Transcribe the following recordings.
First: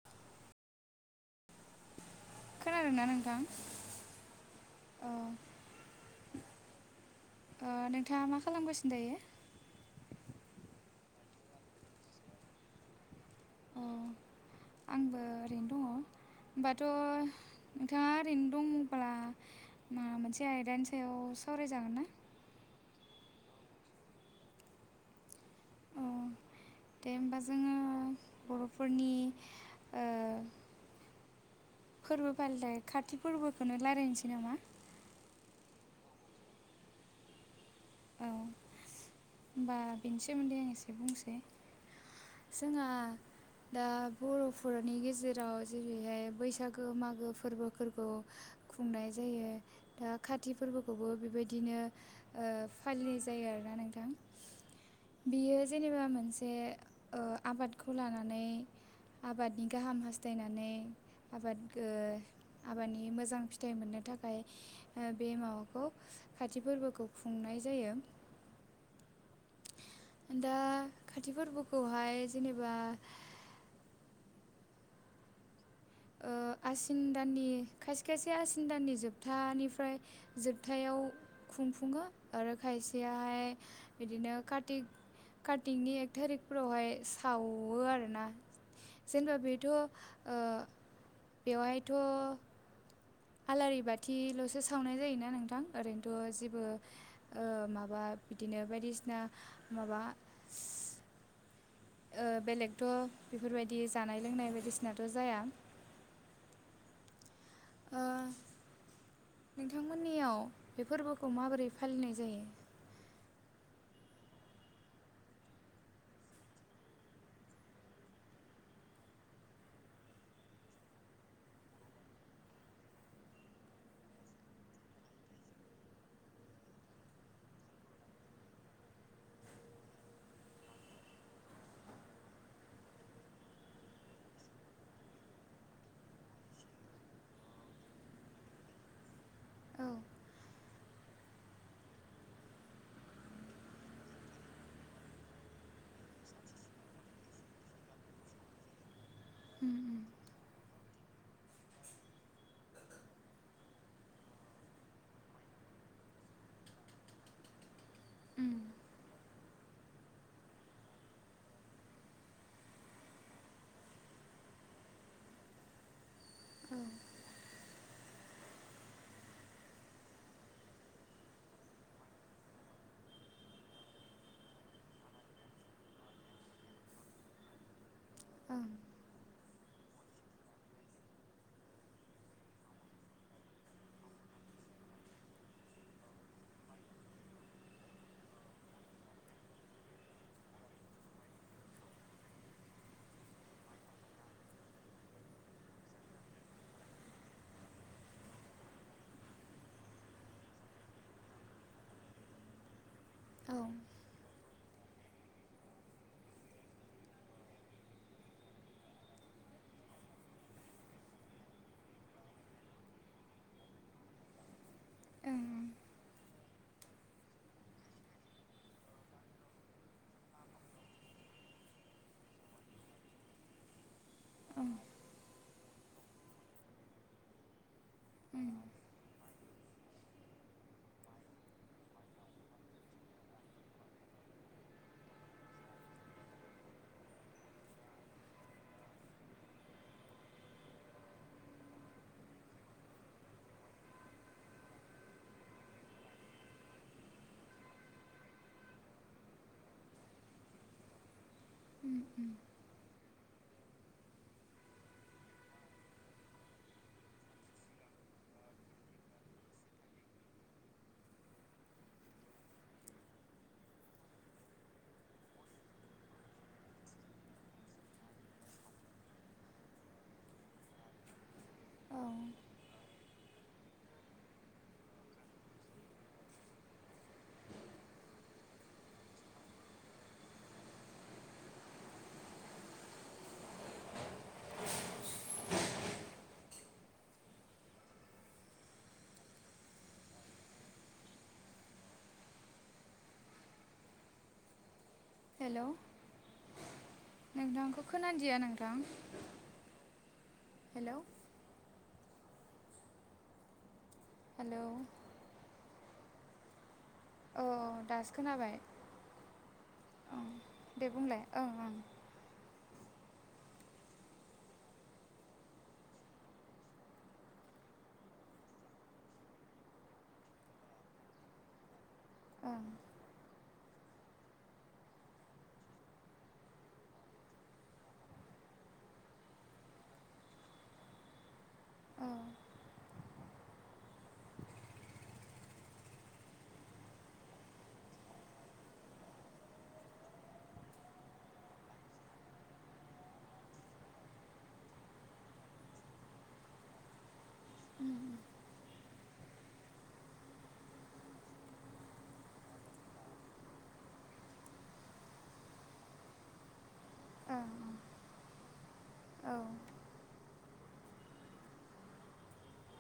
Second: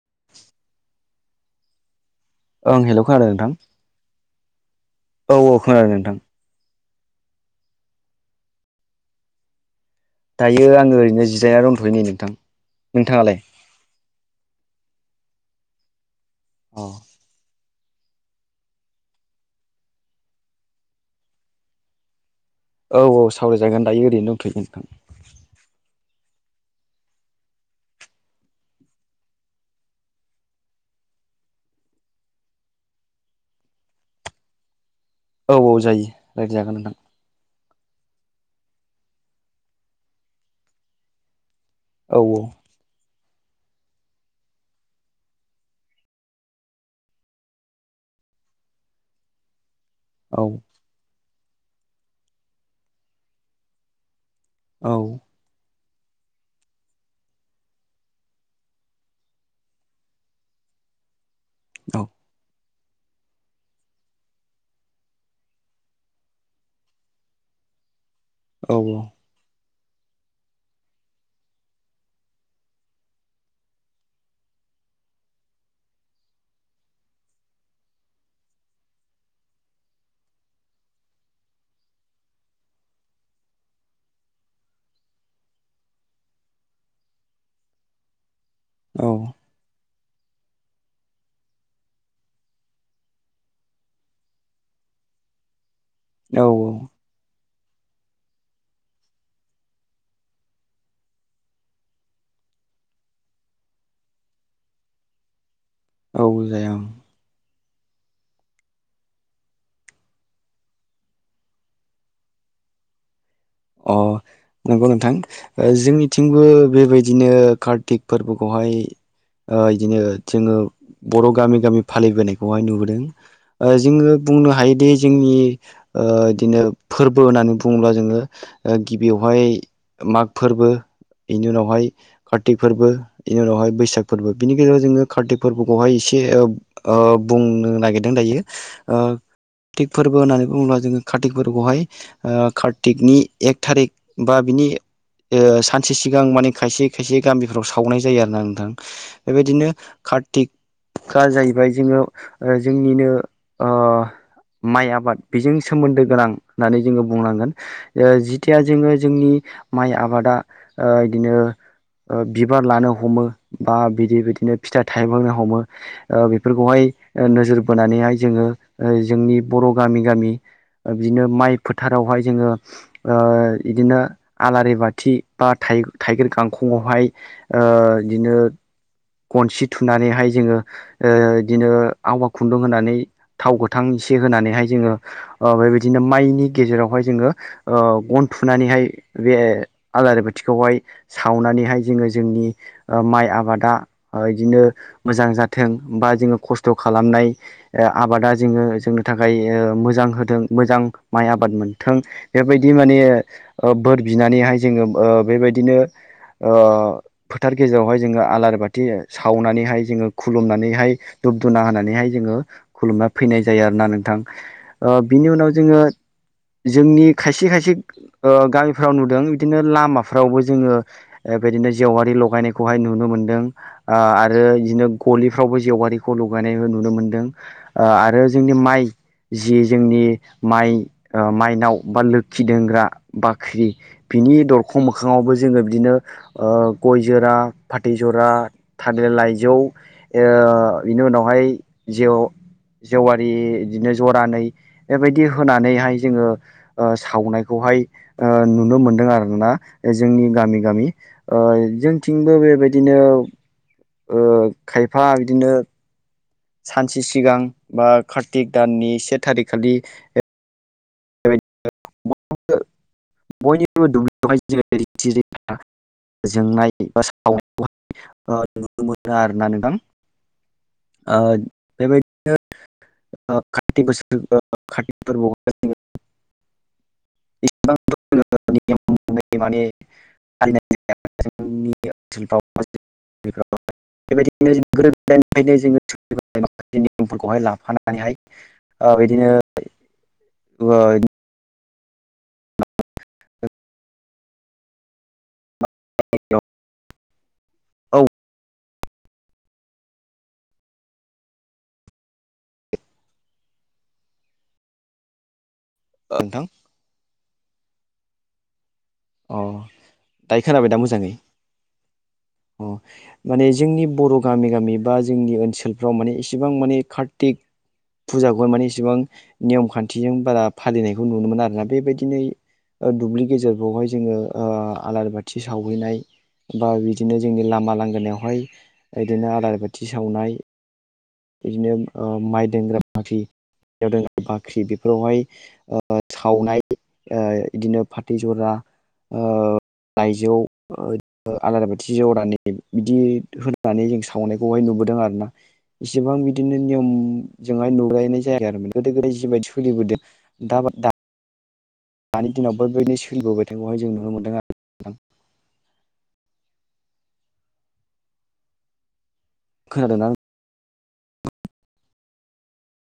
[inaudible] ओं हेलौ खोनादों नोंथां औ औ खोनादों नोंथां ओ नोंथाङा मा खालामगासिनो दायो दायो आङो ओरैनो जिरायना दंथ'यो नै नोंथां नोंथाङालाय आंबो ओरैनो दङ होमबाथ औ नोंथाङा ओरैनो दङबा मा मोनसे आयदानि सायाव सावरायजागोन ना औ औ सावरायजागोन दायो ओरैनो दंथयो नोंथां औ दे होमबा जोङो बरफोरनि ओ फोरबो फालिथाइ खाथि फोरबोखौनो रायलायनोसै नामा औ औ जायो रायदि जागोन नोंथां औ होमबा बेनि सोमोन्दै आं एसे बुंसै औ औ जोंहा दा बरफोरनि गेजेराव जेरैहाय बैसागो मागो फोरबोफोरखौ खुंनाय जायो दा औ काति फोरबोखौबो बेबायदिनो फालिनाय ओ जायो आरोना नोंथां औ बियो जेनेबा मोनसे ओ आबादखौ लानानै आबादनि गाहाम हास्थायनानै आबाद गो औ आबादनि मोजां फिथाइ मोननो थाखाय ओ बे माबाखौ खाथि फोरबोखौ खुंनाय जायो। औ औ। दा खाथि फोरबोखौहाय जेनोबा ओ आसिन दाननि खायसे खायसे आसिन दाननि जोबथानिफ्राय जोबथायाव खुंफुङो आरो खायसेयाहाय बिदिनो कार्तिक कार्तिकनि एक थारिकफोरावहाय साववो आरोना। जेनोबा बेथ' ओ बेवहायथ' आलारि बाथिल'सो सावनाय जायोना नोंथां? ओरैनोथ' औ जेबो ओ माबा बिदिनो बायदिसिना माबा ओ बेलेगथ' बेफोरबायदि जानाय लोंनाय बायदिसिनाथ' जाया? औ जाया ओं। ओ नोंथांमोननियाव बे फोरबोखौ माबोरै फालिनाय जायो? अ। नंगौ नोंथां ओ जोंनिथिंबो बेबायदिनो कार्तिक फोरबोखौहाय ओ बिदिनो जोङो बर' गामि गामि फालिबोनायखौहाय नुबोदों। ओ जोङो बुंनो हायोदि जोंनि ओ बिदिनो फोरबो होननानै बुङोब्ला जोङो ओ गिबियावहाय माग फोरबो बेनि उनावहाय कार्तिक फोरबो बेनि उनावहाय बैसाग फोरबो बिनि गेजेराव जोङो कार्तिक फोरबोखौहाय एसे ओ ओ बुंनो नागिरदों दायो ओ औ तिक फोरबो होननानै बुङोब्ला जोङो कार्तक फोरबोखौहाय कार्तिकनि एक थारिक बा बिनि ओ सानसे सिगां माने खायसे खायसे गामिफोराव सावनाय जायो आरोना नोंथां। दा बेबायदिनो कार्तिक गा जाहैबाय जोङो ओ जोंनिनो ओ माइ आबाद बेजों सोमोन्दो गोनां होननानै जोङो बुंनांगोन। ओ जिथिया जोङो जोंनि माइ आबादा ओ बिदिनो ओ बिबार लानो हमो बा बिदि बिदिनो फिथाइ थाइबांनो हमो ओ बे बेफोरखौहाय ओ नोजोर बोनानैहाय जोङो ओ जोंनि बर' गामि गामि ओ बिदिनो माइ फोथारावहाय जोङो ओ बिदिनो आलारि बाथि बा थाइ थाइगिर गांखंआवहाय ओ बिदिनो ओं गनसि थुनानैहाय जोङो ओ बिदिनो आवा खुन्दुं होनानै थाव गोथां इसे होनानैहाय जोङो ओ बेबायदिनो माइनि गेजेरावहाय जोङो ओ गन थुनानैहाय बे आलारि बाथिखौहाय सावनानैहाय जोङो जोंनि ओ माइ आबादा ओ बिदिनो मोजां जाथों बा जोङो खस्थ' खालामनाय ओ आबादा जोङो जोंनो थाखाय ओ मोजां होदों मोजां माइ आबाद मोनथों बेबायदि माने औ ओ बोर बिनानैहाय जोङो ओ बेबायदिनो ओ फोथार गेजेरावहाय जोङो आलारि बाथि सावनानैहाय जोङो खुलुमनानैहाय दुब दुना होनानैहाय जोङो खुलुमना फैनाय जायो आरो ना नोंथां। ओ बिनि उनाव जोङो जोंनि खायसे खायसे ओ गामिफ्राव नुदों बिदिनो लामाफ्रावबो जोङो ओ बिदिनो जेवारि लगायनायखौहाय नुनो मोनदों। ओ आरो बिदिनो गलिफ्रावबो जेवगारिखौ लगायनायबो नुनो मोनदों। ओ आरो जोंनि माइ जि जोंनि माइ ओ माइनाव बा लोखि दोंग्रा बाख्रि बिनि दरखं मोखाङावबो जोङो बिदिनो ओ गय जरा फाथै जरा थादिर लाइजौ ओ बिनि उनावहाय जेउ जेवारि इदिनो ज'रानै बेबायदि होनानैहाय जोङो ओ सावनायखौहाय ओ नुनो मोनदों आरोना जोंनि गामि गामि ओइ जोंथिंबो बेबायदिनो ओ खायफा बिदिनो सानसे सिगां बा कार्तिक दाननि से थारिख खालि [unintelligible] जोंनाय बा [unintelligible] ओ नुनो मोनो आरोना नोंथां। ओ औ बेबायदिनो [unintelligible] [unintelligible] [unintelligible] [unintelligible] अ इदिनो [unintelligible] हेलौ [unintelligible] नोंथांखौ औ खोनदिया नोंथां हेलौ हेलौ ओ नोंथां। औ दासो खोनाबाय अ ओं दायो दे बुंलाय ओं ओं। औ माने जोंनि बर' गामि गामि बा जोंनि ओनसोलफ्राव माने इसेबां माने खार्तिक फुजाखौहाय माने इसिबां नियम खान्थिजों बारा फालिनायखौ नुनो मोना आरोना बेबायदिनो ओ दुब्लि गेजेर बवहाय जोङो ओ आलारि बाथि सावहैनाय बा बिदिनो जोंनि लामा लांगोनायावहाय ऐदिनो आलारि बाथि सावनाय इदिनो ओ माइ दोनग्रा बाख्रि [inaudible] दोनग्रा बाख्रि बेफोरावहाय ओ सावनाय ओ इदिनो फाथै ज'रा ओ लाइजौ [unintelligible] आलारि बाथि ज'रानि बिदि होनानै जों सावनायखौहाय नुबोदों आरोना। एसिबां बिदिनो नियमजोंहाय नुलायनाय जायाखै आरोमा गोदो गोदाय जिबायदि सोलिबोदों दा दा - दानि दिनावबो बेबायदिनो सोलिबोबाय [inaudible] ओं औ खोनादो ना?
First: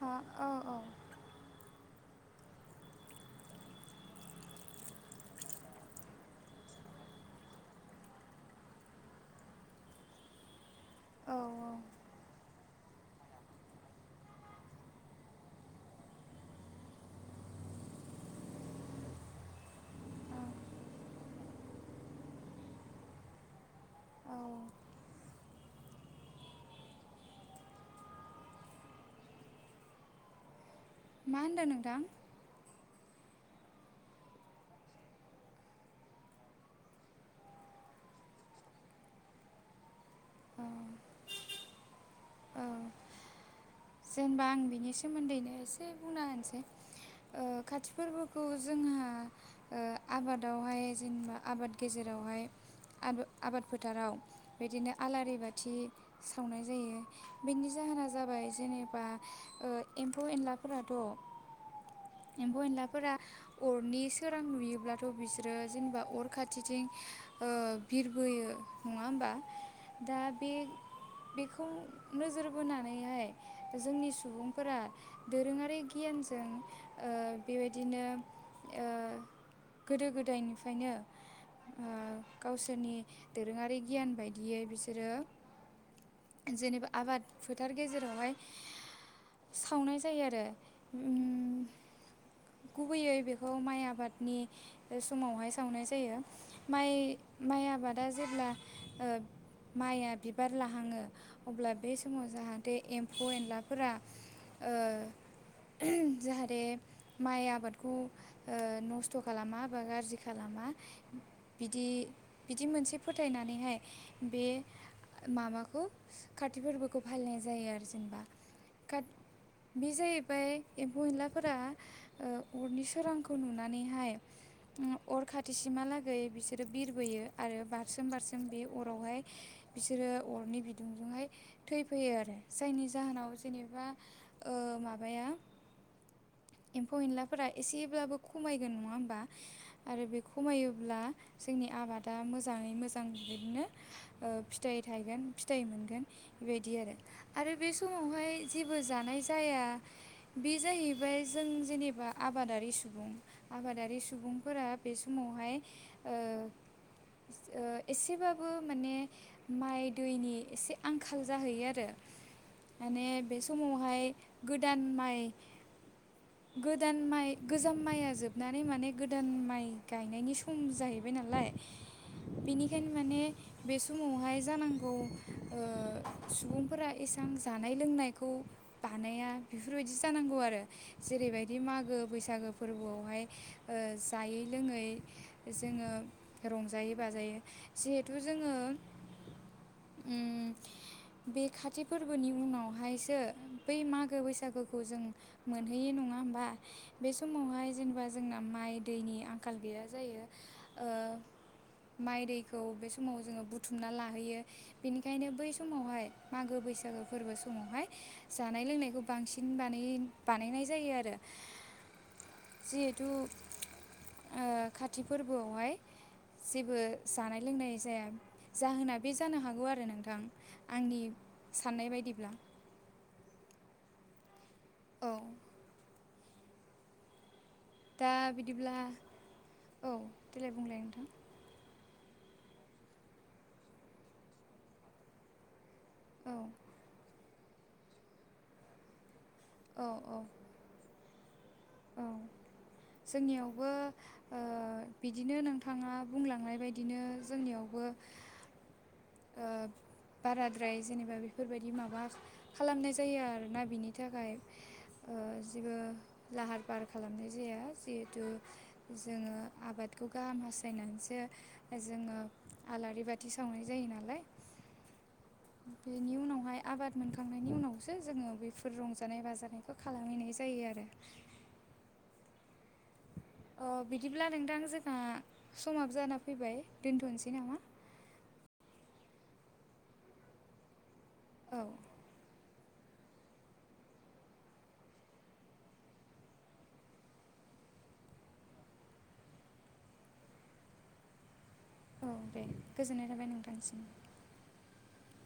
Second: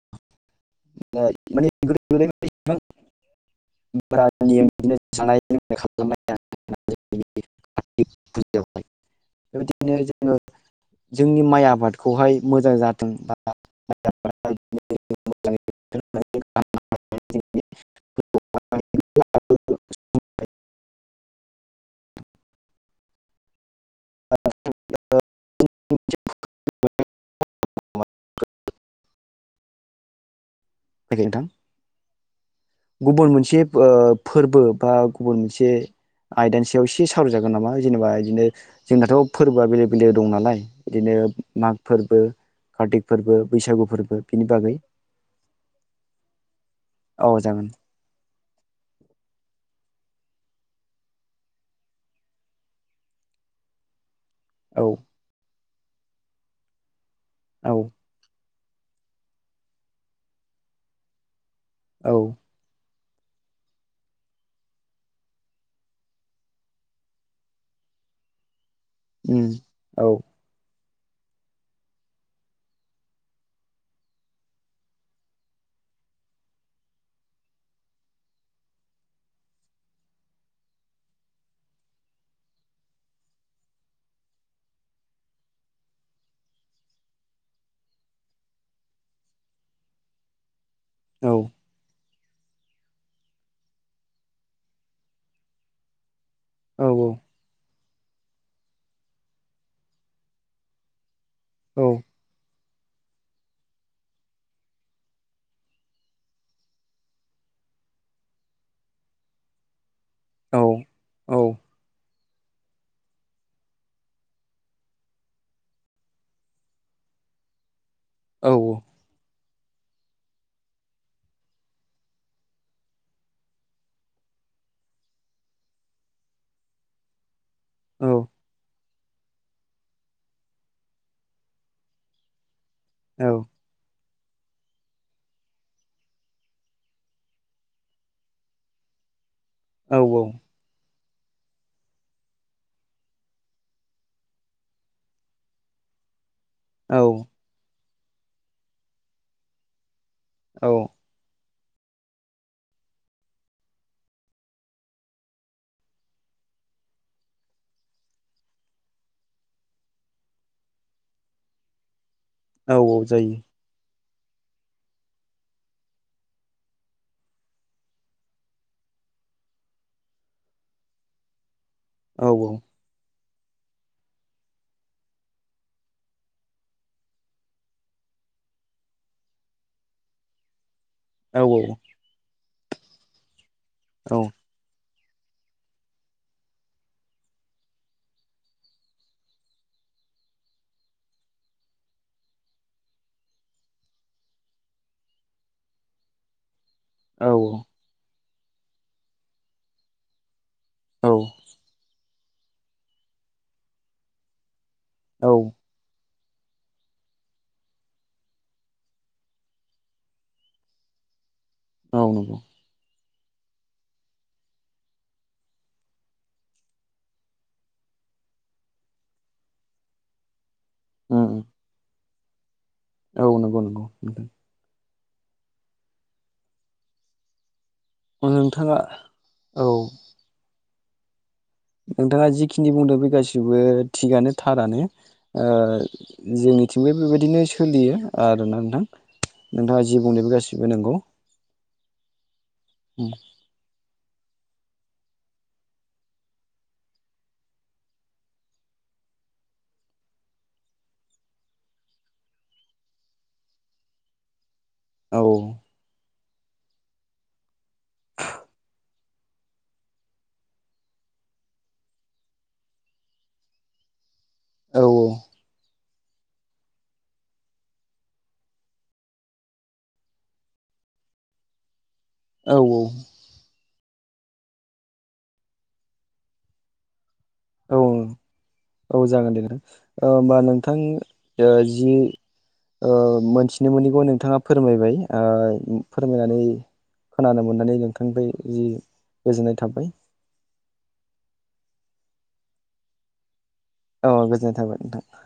हा औ औ। [unintelligible] [unintelligible] [unintelligible] औ जोंनि माइ आबादखौहाय मोजां जाथों बा मोजाङै औ [unintelligible] मा होनदों नोंथां [unintelligible] गुबुन मोनसे ओ फोर्बो बा गुबुन से आयदानि सायाव एसे सावराय जागोन नामा जेनेबा इदिनो जोंनाथ' फोरबोआ बेलेग बेलेग दं नालाय इदिनो माग फोर्बो कार्तिक फोर्बो बैसागु जेनबा आं बागै बिनि सोमोन्दैनो एसे बुंना होनोसै। औ जागोन। बे फोर्बोखौ जोंहा ओ आबादावहाय जेनेबा आबाद गेजेरावहाय आबो आबोद फोथाराव बिदिनो औ आलारि बाथि सावनाय जायो बेनि औ जाहोना जाबाय जेनेबा बा ओएम्फौ एनलाफोराथ' औ एमफौ एनलाफोरा अरनि सोरां नुयोब्लाथ' बिसोरो जेनेबा अर खाथिथिं ओ बिरबोयो नङा होमबा उम औ दा बे बेखौ नोजोर बोनानैहाय- जोंनि सुबुंफोरा दोरोङारि गियानजों बेबायदिनो- ओ गोदो गोदायनिफ्रायनो- गावसोरनि दोरोङारि गियान बायदियै बिसोरो- जेनेबा आबाद फोथार गेजेरावहाय- सावनाय जायो आरो- औ। [inaudible] गुबैयै बेखौ माइ आबादनि समावहाय सावनाय जायो। औ माइ माइ आबादा जेब्ला माइआ बिबार लाहाङो। अब्ला बे समाव जाहाथे एम्फौ एनलाफोरा- जाहाथे माइ आबादखौ नस्थ' खालामा बा गाज्रि- औ खालामा औ बिदि बिदि मोनसे फोथायनानैहाय बे- माबाखौ खाति फोरबोखौ फालिनाय जायो आरो जेनेबा। औ। बे जाहैबाय एम्फौ एनलाफोरा- अरनि सोरांखौ नुनानैहाय- अर खाथिसिमहालागै बिसोरो बिरबोयो आरो बाथ- बारसोम औ बारसोम बे अरावहाय बिसोरो अरनि बिदुंजोंहाय थैफैयो आरो। जायनि औ जाहोनाव जेनेबा ओ माबाया एम्फौ एनलाफोरा एसेब्लाबो खमायगोन नङा होमबा आरो बे खमायोब्ला जोंनि आबादा मोजाङै मोजां बिदिनो फिथाइ थाइगोन फिथाइ मोनगोन। बेबायदि आरो औ आरो बे समावहाय जेबो जानाय जाया बे जाहैबाय- बेफ्राय जों जेनेबा आबादारि सुबुं आबादारि सुबुंफोरा बे समावहाय- एसेबाबो माने- माइ दैनि एसे आंखाल जाहैयो आरो। औ माने जायो बे समावहाय गोदान माइ- गोदान माइ गोजाम माइआ जोबनानै माने गोदान माइ गायनायनि सम जाहैबाय। नालाय। औ एकेन माने बे समावहाय जानांगौ सुबुंफोरा एसे- आं जानाय लोंनायखौ बानाया बेफोरबायदि जानांगौ आरो औ जेरैबायदि मागो बैसागो फोरबोआवहाय जायै लोङै जोङो रंजायो बाजायो। जिहेथु जोङो बे खाथि- फोरबोनि उनावहायसो बै मागो बैसागोखौ जों- मोनहैयो नङा होमबा? बे समावहाय जेनेबा जोंना माइ दैनि आंखाल गैया जायो। औ माइ दैखौ बे समाव जोङो बुथुमना लाहैयो बेनिखायनो औ बै समावहाय मागो बैसाग- सागो फोरबो समावहाय- जानाय लोंनायखौ बांसिनानाय बानायनाय जायो आरो। औ नंगौ। जिहेथु खाथि फोरबोआवहाय। जेबो जानाय लोंनाय जाया जाहोना बे जानो हागौ आरो नोंथां आंनि- उम उम साननाय बायदिब्ला। औ नंगौ नंगौ नोंथां। औ दा अ बिदिब्ला नोंथाङा औ देेलाय बुंलाय नोंथां। नोंथाङा जिखिनि बुंदों बे गासिबो थिगानो थारानो ओ औ जोंनिथिंबो बेबायदिनो सोलियो आरोना नोंथां नोंथाङा औ जि औ बुंदों गासि बो नंगौ। औ जोंनियावबो ओ बिदिनो नोंथाङा बुंलांनाय बायदिनो जोंनियावबो ओ बाराद्राय जेनेबा बेफोरबायदि माबा खालामनाय जायो आरोना बिनि थाखाय ओ औ जिबो लाहार-फाहार खालामनाय जाया जिहेथु जोङो आबादखौ गाहाम हासाथायनानैसो जोङो आलारि बाथि सावनाय जायो नालाय औ औ। बेनि उनावहाय आबाद मोनखांनायनि उनावसो जोङो बेफोर रंजानाय बाजानाय बो खालामहैनाय जायो आरो औ औ। अ बिदिब्ला नोंथां जोंहा समाबो जाना फैबाय दोनथ'नोसै नामा? औ औ जागोन दे ओ होनबा नोंथां ओ औ जि ओ मोनथिनो मोनिखौ नोंथाङा फोरमायबाय ओ फोरमायनानै खोनानो मोननानै नोंथांनिफ्राय जि गोजोननाय थाबाय। औ दे गोजोननाय थाबाय नोंथांसिम। औ गोजोननाय थाबाय नोंथां।